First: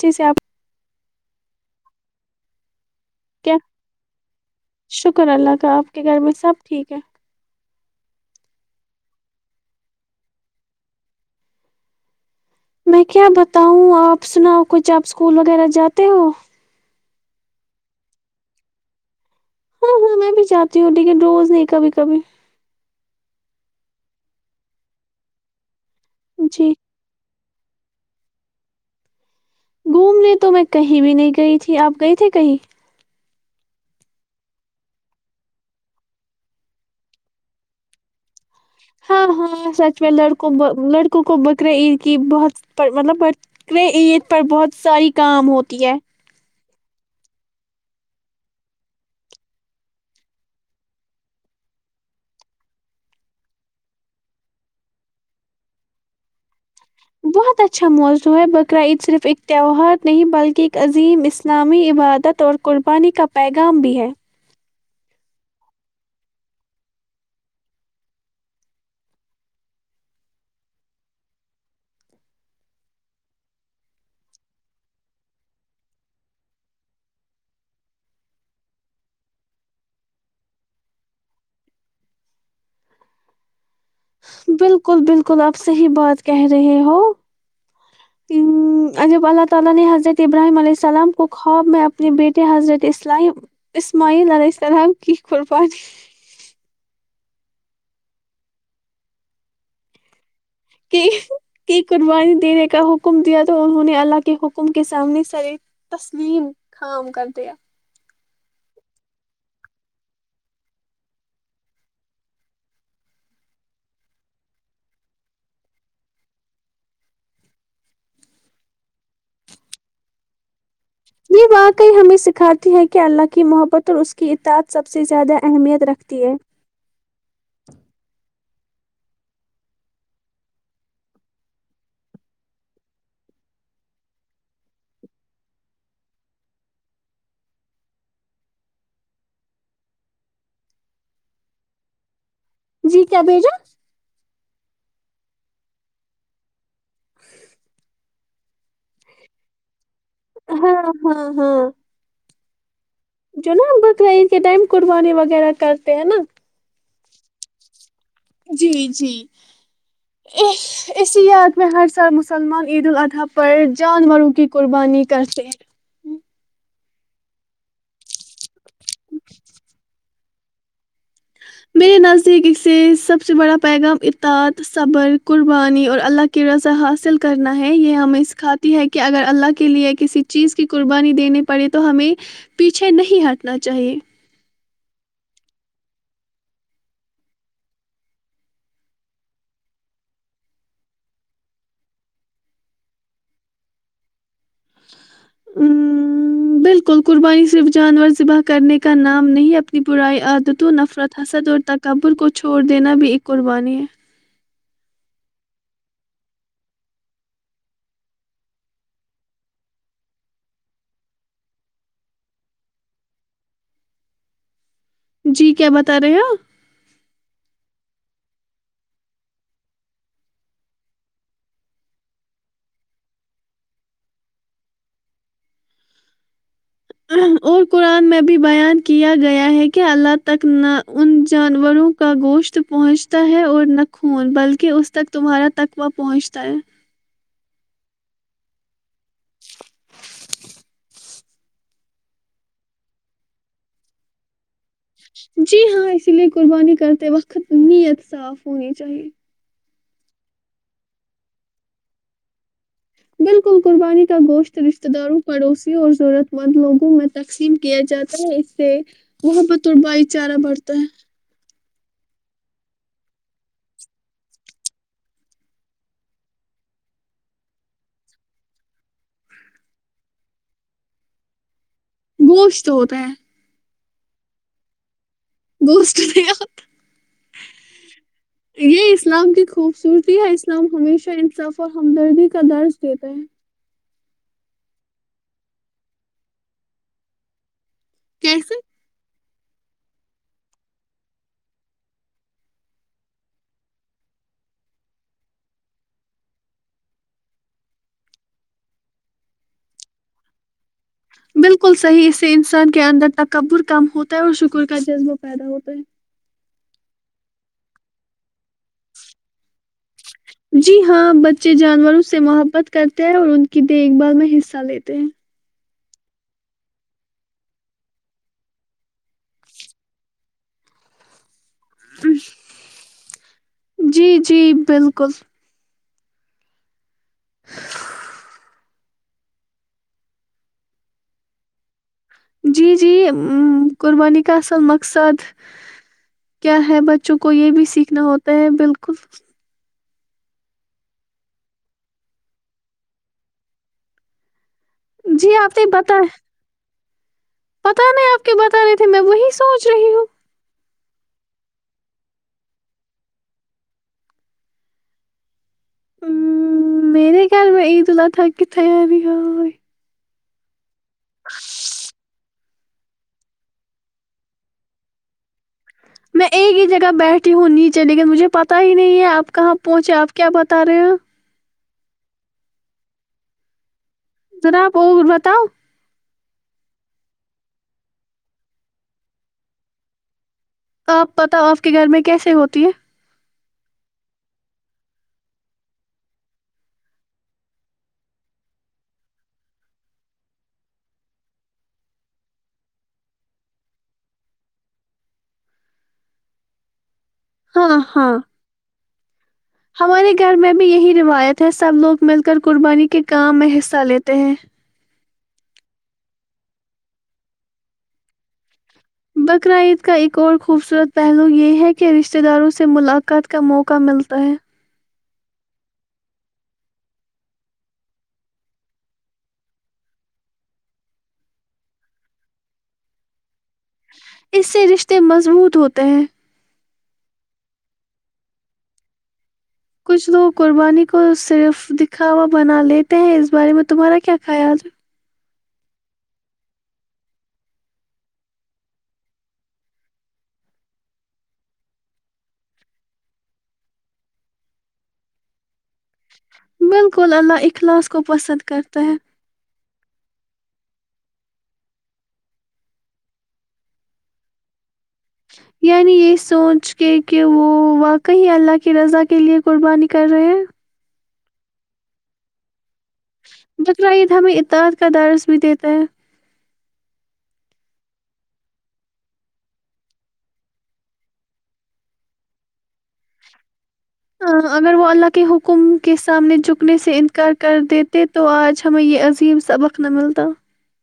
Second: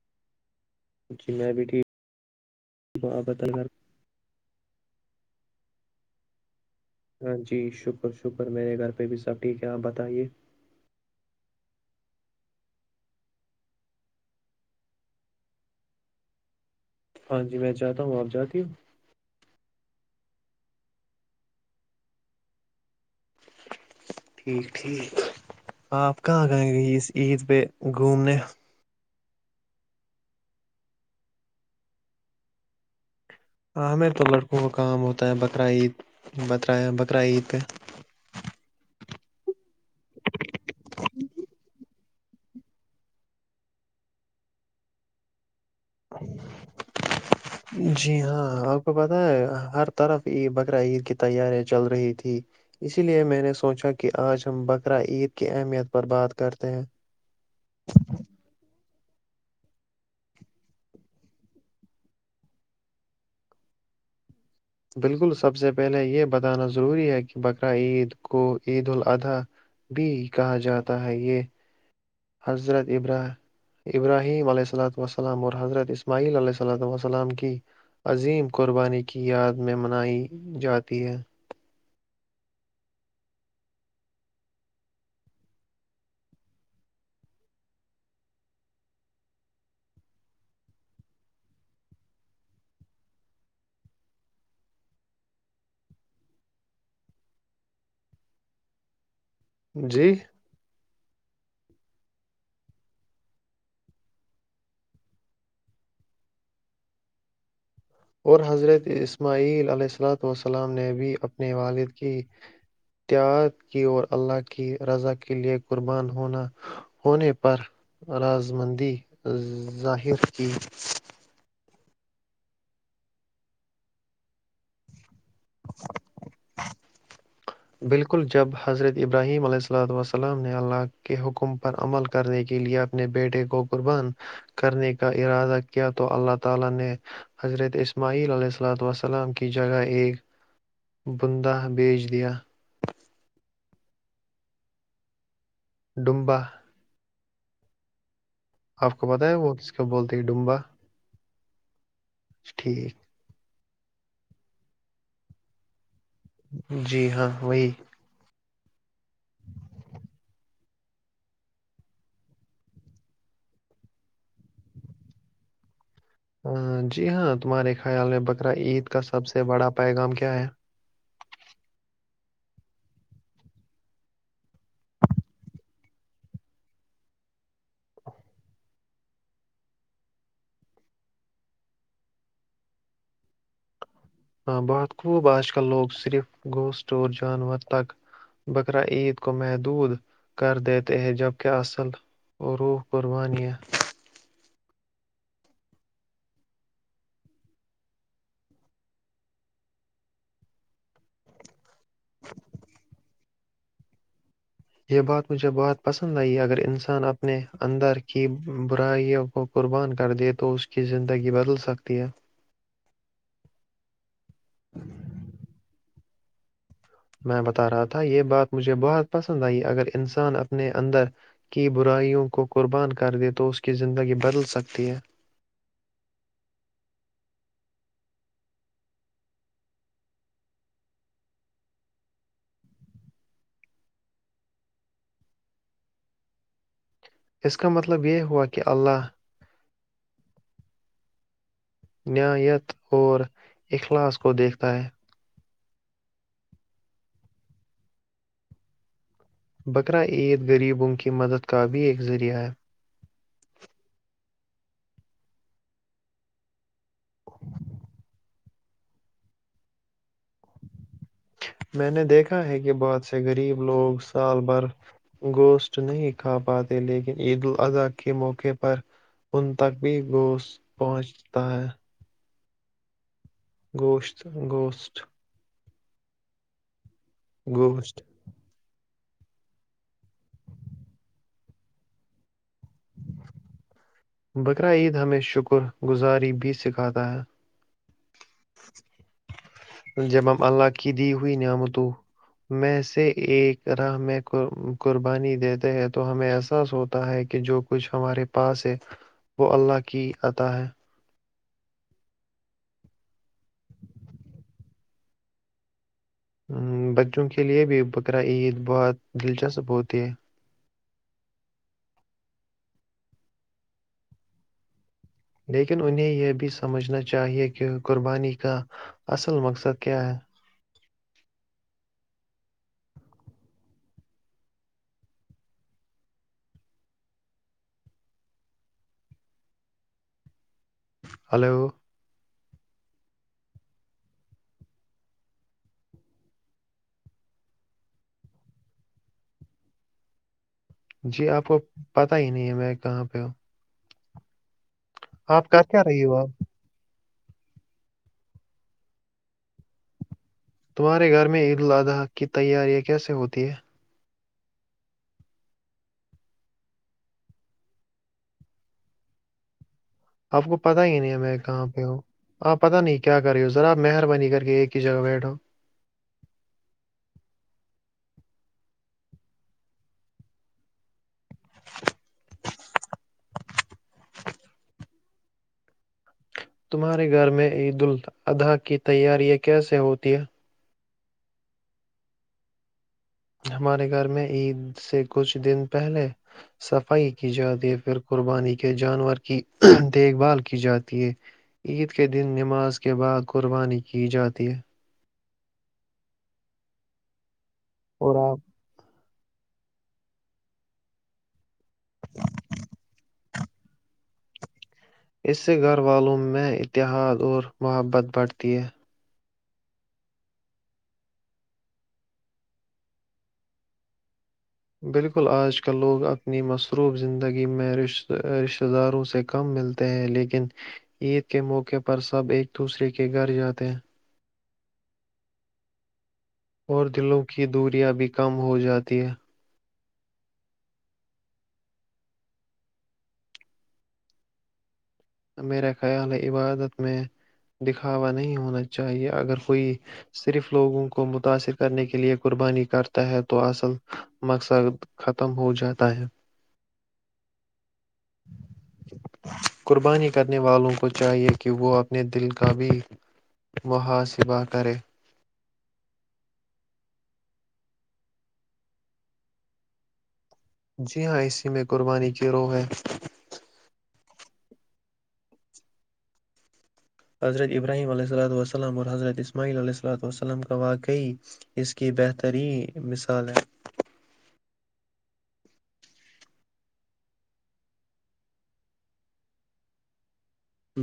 جیسے آپ جی میں بھی ٹھیک ہوں آپ بت کیا گھر شکر اللہ تو آپ کے گھر میں سب ٹھیک ہے ہاں جی شکری شکر شکر میرے گھر پہ بھی سب ٹھیک ہے آپ بتائیے میں کیا بتاؤوں آپ سناؤ کچھ آپ اسکول وغیرہ جاتے ہو ہاں جی میں چاہتا ہوں آپ جاتی ہوں ہاں ہاں میں بھی چاہتی ہوں ٹیکن روز نہیں کبھی کبھی ٹھیک ٹھیک آپ کہاں جی گائیں گی اس عید پ گھومنے گھومنے تو میں کہیں بھی نہیں گئی تھی آپ گئے تھے کہیں ہمیں تو لڑکوں کا کام ہوتا ہے بقرہ عید بقرہ بقرہ عید پہ ہاں ہاں سچ لڑکوں لڑکوں کو بکرے عید کہ بہت مطلب بقرے عید پر بہت ساری کام ہوتا م دیا جی ہاں آپ کو پتہ ہے ہر طرفید بقر عید کی تیاریا چل رہی تھی اسی لیے میں نے سوچا کہ آج ہم بقر عید کی اہمیت پر بات کرتے ہیں بہت اچھا موضوع ہے بقر عید صرف ایک تہوہار نہیں بلکہ ایک عظیم اسلامی عبادت اور قربانی کا پیغام بھی ہے بالکل سب سے پہلے یہ بتانا ضروری ہے کہ بقرہعید کو عید الالاضحی بھی کہا جاتا ہے یہ حضرت ابراہیم علیہ الۃ وسلمام اور حضرت اسماعیل علیہ اللۃ وسلم کی عظیم قربانی کی یاد میں منائی جاتی ہے بالکل بالکل اپ سے ہی بات کہہ رہے ہو جب اللہ تعالی نے حضرت ابراہیم علیہ السلام کو خواب میں اپنے بیٹے حضرت اسماعیل علیہ السلام کی قربانی جی کی قربانی دینے کا حکم دیا تو انہوں نے اللہ کے حکم کے سامنے سر تسلیم خام کر دیا اور حضرت اسماعیل علیہ اللاۃ والسلام نے بھی اپنے والد کی تیاد کی اور اللہ کی رضا کے لیے قربان ہونا ہونے پر رض مندی ظاہر کی یہ واقعی ہمیں سکھاتی ہے کہ اللہ کی محبت اور اس کی اطد سب سے زیادہ اہمیت رکھتی ہے بالکل جب حضرت ابراہیم علیہ اللا وسلام نے اللہ کے حکم پر عمل کرنے کے لیئے اپنے بیٹے کو قربان کرنے کا ارادہ کیا تو اللہ تعالی نے حضرت اسماعیل علیہ السل وسلام کی جگہ ایک بندہ بیچ دیا جی کیا بیجا ڈمبا آپ کو بت ہے وہ س بولتے ڈومبا ہاں ہاں ہاں ٹھیک جو نا بکر ان کے ٹائم قربانی وغیرہ کا [inaudible] جی ہاں وہی جی جی اسی یاد میں ہر سال مسلمان عید الاضحی پر جانوروں کی قربانی کرتے ہیں جی ہاں تمہارے خیال میں بقرا عید کا سب سے بڑا پیغام کیا ہے میرے نزدیک سے سب سے بڑا پیغام اتاد صبر قربانی اور اللہ کی رضا حاصل کرنا ہے یہ ہمیں سکھاتی ہے کہ اگر اللہ کے لیے کسی چیز کی قربانی دیی پڑے تو ہمیں پیچھے نہیں ہٹنا چاہیے بہت خوب آج کل لوگ صرف گوشت اور جانور تک بقر عید کو محدود کر دیتے ہیں جبک اصل اور روح قربانیا بالکل قربانی صرف جانور ذبح کرنے کا نام نہیں اپنی برائی عادتوں نفرت حسد اور تک کبر کو چھوڑ دینا بھی ایک قربانی ہے یہ بات مجھے بہت پسند آئی اگر انسان اپنے اندر کی برائیوں کو قربان کر دے تو اس کی زندگی بدل سکتی ہے ہ جی کیا بتا رہے ہو میں بتا رہا تھا یہ بات مجھے بہت پسند آئی اگر انسان اپنے اندر کی برائیوں کو قربان کر دے تو اس کی زندگی بدل سکتی ہے اور قرآن میں بھی بیان کیا گیا ہے کہ اللہ تک نہ ان جانوروں کا گوشت پہنچتا ہے اور نہ خون بلکہ اس تک تمہارا تقوہ پہنچتا ہے اس کا مطلب یہ ہوا کہ اللہ نیت اور اخلاص کو دیکھتا ہے جی ہاں اسی لیے قربانی کرتے وقت نیت صاف ہونی چاہیے بقرا عید غریبوں کی مدد کا بھی ایک ذریعہ ہے بالکل قربانی کا گوشت رشتہ داروں پڑوسی اور ضرورت مند لوگوں میں تقسیم کیا جاتا ہے اس سے وہاں پر طربائی چارہ بڑھتا ہے میں نے دیکھا ہے کہ بہت سے غریب لوگ سال بھر گوشت نہیں کھا پاتے لیکن عید الاضحی کے موقعے پر ان تک بھی گوشت پہنچتا ہے گوشت ہوتا ہے گوشت گوشت بست نہیں گوشت یہ اسلام کی خوبصورتی ہے اسلام ہمیشہ انصرف اور ہمدردی کا درج دیتے ہیں بقرا عید ہمیں شکر گزاری بھی سکھاتا ہے کیسے جب ہم اللہ کی دی ہوئی نعمت میں سے ایک راہ میں قربانی دیتے ہیں تو ہمیں احساس ہوتا ہے کہ جو کچھ ہمارے پاس ہے وہ اللہ کی آتا ہے بالکل صحیح اس سے انسان کے اندر تکبر کم ہوتا ہے اور شکر کا جذب پیدا ہوتا ہے ہ بچوں کے لیے بھی بقرا عید بہت دلچسپ ہوتی ہے جی ہاں بچے جانوروں سے محبت کرتے ہیں اور ان کی دیکھ بھال میں حصہ لیتے ہیں لیکن انہیں یہ بھی سمجھنا چاہیے کہ قربانی کا اصل مقصد کیا ہے جی جی بالکل [inaudible] ہلو جی جی قربانی کا اصل مقصد کیا ہے بچوں کو یہ بھی سیکھنا ہوتا ہے بالکل جی آپ کو پتا ہی نہیں ہے میں کہاں پہ ہوں جی آپ تو کر یہ کیا پت ہے رہی ہو آپ پت نہیں آپ کے بتانے تھے میں وہی سوچ رہی ہوں [unintelligible] ہ میرے گھر میں عید احی کی تاری ہو آپ کو پتا ہی نہیں ہے میں کہاں پہ ہوں ہپ پتا نہیں کیا کر رہی ہو ذراپ مہربانی کر کے ایک ہی جگہ بیٹھو میں ایک ہی جگہ بیٹھی ہوں نیچے لیکن مجھے پتا ہی نہیں ہے آپ کہاں پہنچے آپ کیا بتا رہے ہیں ذرا آپ اور بتاؤ [unintelligible] آپ پت آپ کے گھر میں کیسے ہوتی ہے؟ ہمارے گھر میں عید سے کچھ دن پہلے صفائی کی جاتی ہے پھر قربانی کے جانور کی دیکھ بھال کی جاتی ہے عید کے دن نماز کے بعد قربانی کی جاتی ہے ہاں اور ہاں آپ ہمارے گھر میں بھی یہی روایت تھے سب لوگ مل کر قربانی کے کام میں حصہ لیتے ہیں اس سے گھر والوم میں اتحاد اور محبت بڑھتی ہے بقر عید کا ایک اور خوبصورت پہلو یہ ہے کہ رشتہ داروں سے ملاقات کا موقع ملتا ہے بالکل آج کل لوگ اپنی مصروف زندگی میں رشتہ داروں سے کم ملتے ہیں لیکن عید کے موقع پر سب ایک دوسرے کے گھر جاتے تے ہیں [inaudible] اس سے رشتے مضبوط ہوتے ہیں اور دلوں کی دوریا بھی کم ہو جاتی ہیں کچھ لوگ قربانی کو صرف دکھاوا بنا لیتے ہیں اس بارے میں تمہارا کیا خیال ہے میرا خیال ہے عبادت میں دکھاوا نہیں ہونا چاہیے اگر کوئی صرف لوگوں کو متاثر کرنے کے لئے قربانی کرتا ہے تو اصل مقصد ختم ہو جاتا ہے بالکل اللہ اخلاص کو پسند کرتے ہیں قربانی کرنے والوں کو چاہیے کہ وہ اپنے دل کا بھی محاسبہ کرے یعنی یہ سوچ کے کہ وہ واقعی اللہ کی رضا کے لیے قربانی کر رہے ہیں جی ہاں اسی میں قربانی کی روح ہے بقرا عید ہمیں اتحاد کا درس بھی دیتا ہے حضرت ابراہیم علیہ اللۃ وسلم اور حضرت اسماعیل علیہ اللۃ وسلم کا واقعی اس کی بہترین مثال ہے اگر وہ اللہ کے حکم کے سامنے جکنے سے انکار کر دیتے تو آج ہمیں یہ عظیم سبق نہ ملتا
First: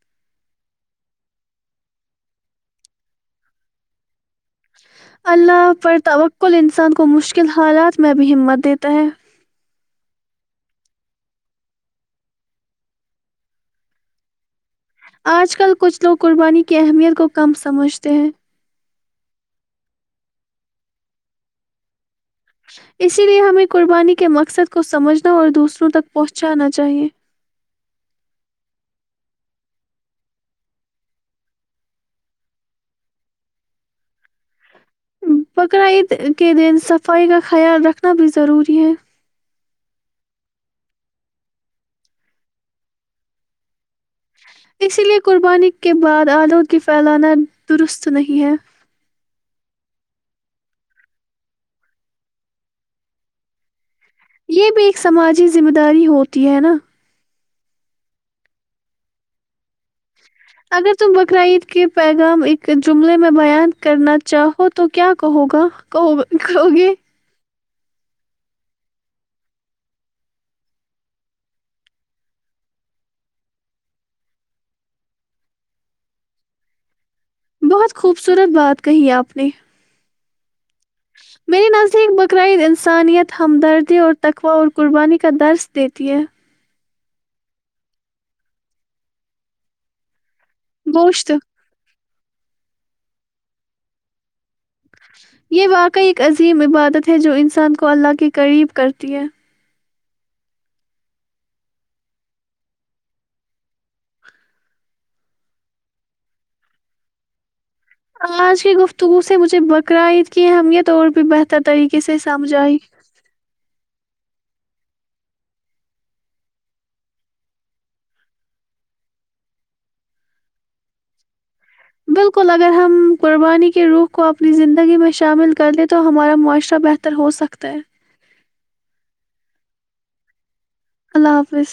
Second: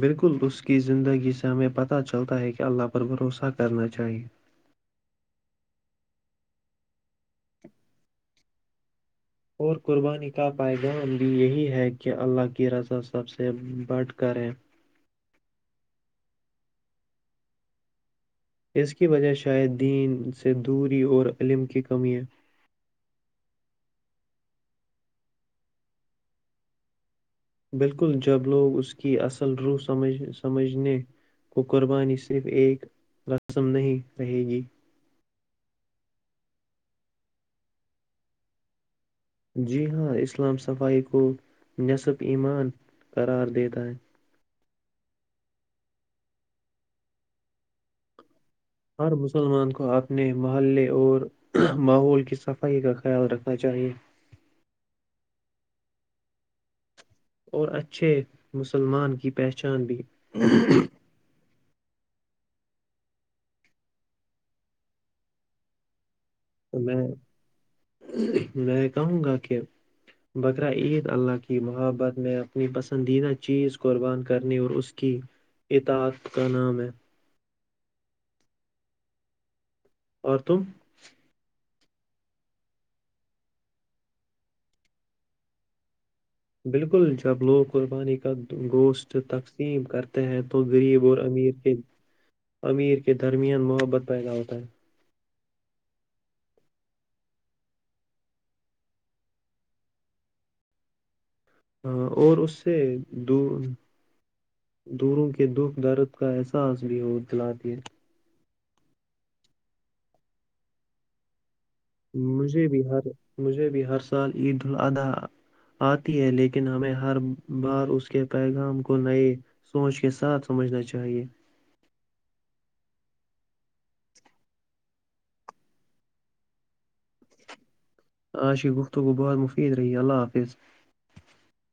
بالکل اس کی زندگی سے ہمیں پتہ چلتا ہے کہ اللہ پر بھروسہ کرنا چاہیے اللہ پر تقل انسان کو مشکل حالات میں بھی ہمت دیتا ہے اور قربانی کا پیغام بھی یہی ہے کہ اللہ کی رضا سب سے بڑھ کریں آج کل کچھ لوگ قربانی کی اہمیت کو کم سمجھتے ہیں اس کی وجہ شاید دین سے دوری اور علم کی کمی ہے اسی لیے ہمیں قربانی کے مقصد کو سمجھنا اور دوسروں تک پہنچانا چاہیئے بالکل جب لوگ اس کی اصل روح سمجھنے کو قربانی صرف ایک رسم نہیں رہے گی بقر عید کے دن صفائی کا خیال رکھنا بھی ضروری ہے جی ہاں اسلام صفائی کو نصب ایمان قرار دیتا ہے اسی لیے قربانی کے بعد آلودگی پھیلانا درست نہیں ہے ہر مسلمان کو اپنے محلے اور ماحول کی صفائی کا خیال رکھنا چاہیے یہ بھی ایک سماجی ذمہ داری ہوتی ہے نا اور اچھے مسلمان کی پہچان بھی اگر ت ب کرائی کہ پیغام ایک جملے میں بیان کرنا چاہو تو کیا کہو گا کہوگا تو میں میں کہوں گا کہ بقر عید اللہ کی محبت میں اپنی پسندیدہ چیز قربان کرنے اور اس کی اطات کا نام ہے بہت خوبصورت بات کہی آپ نے اور تم مری نزیک بقراید انسانیت ہمدردی اور تقوہء اور قربانی کا درس دیتی ہے بالکل جب لوگ قربانی کا گوشت تقسیم کرتے ت ہیں تو غریب اور گوشت امیر کے امیر کے درمیان محبت پیدا ہوتا ہے یہ واقعی ایک عظیم عبادت ہے جو انسان کو اللہ کے قریب کرتی ہے ہ اور اس سے د دوروں کے دکھ درد کا احساس بھی ہو دل د ہے آج کی گفتگو سے مجھے بقر عید کی ہیں ہممیت اور بھی بہتر طریقے سے سمجھ مجھے آئی بھی ہر مجھے بھی ہر سال عید الاضحی آتی ہے لیکن ہمیں ہر بار اس کے پیغام کو نئے سوچ کے ساتھ سمجھنا چاہیے بالکل اگر ہم قربانی کے روح کو اپنی زندگی میں شامل کر لیں تو ہمارا معاشرہ بہتر ہو سکتا ہے آجش کی گفتگو بہت مفید رہی ہے اللہ حافظ اللہ حافظ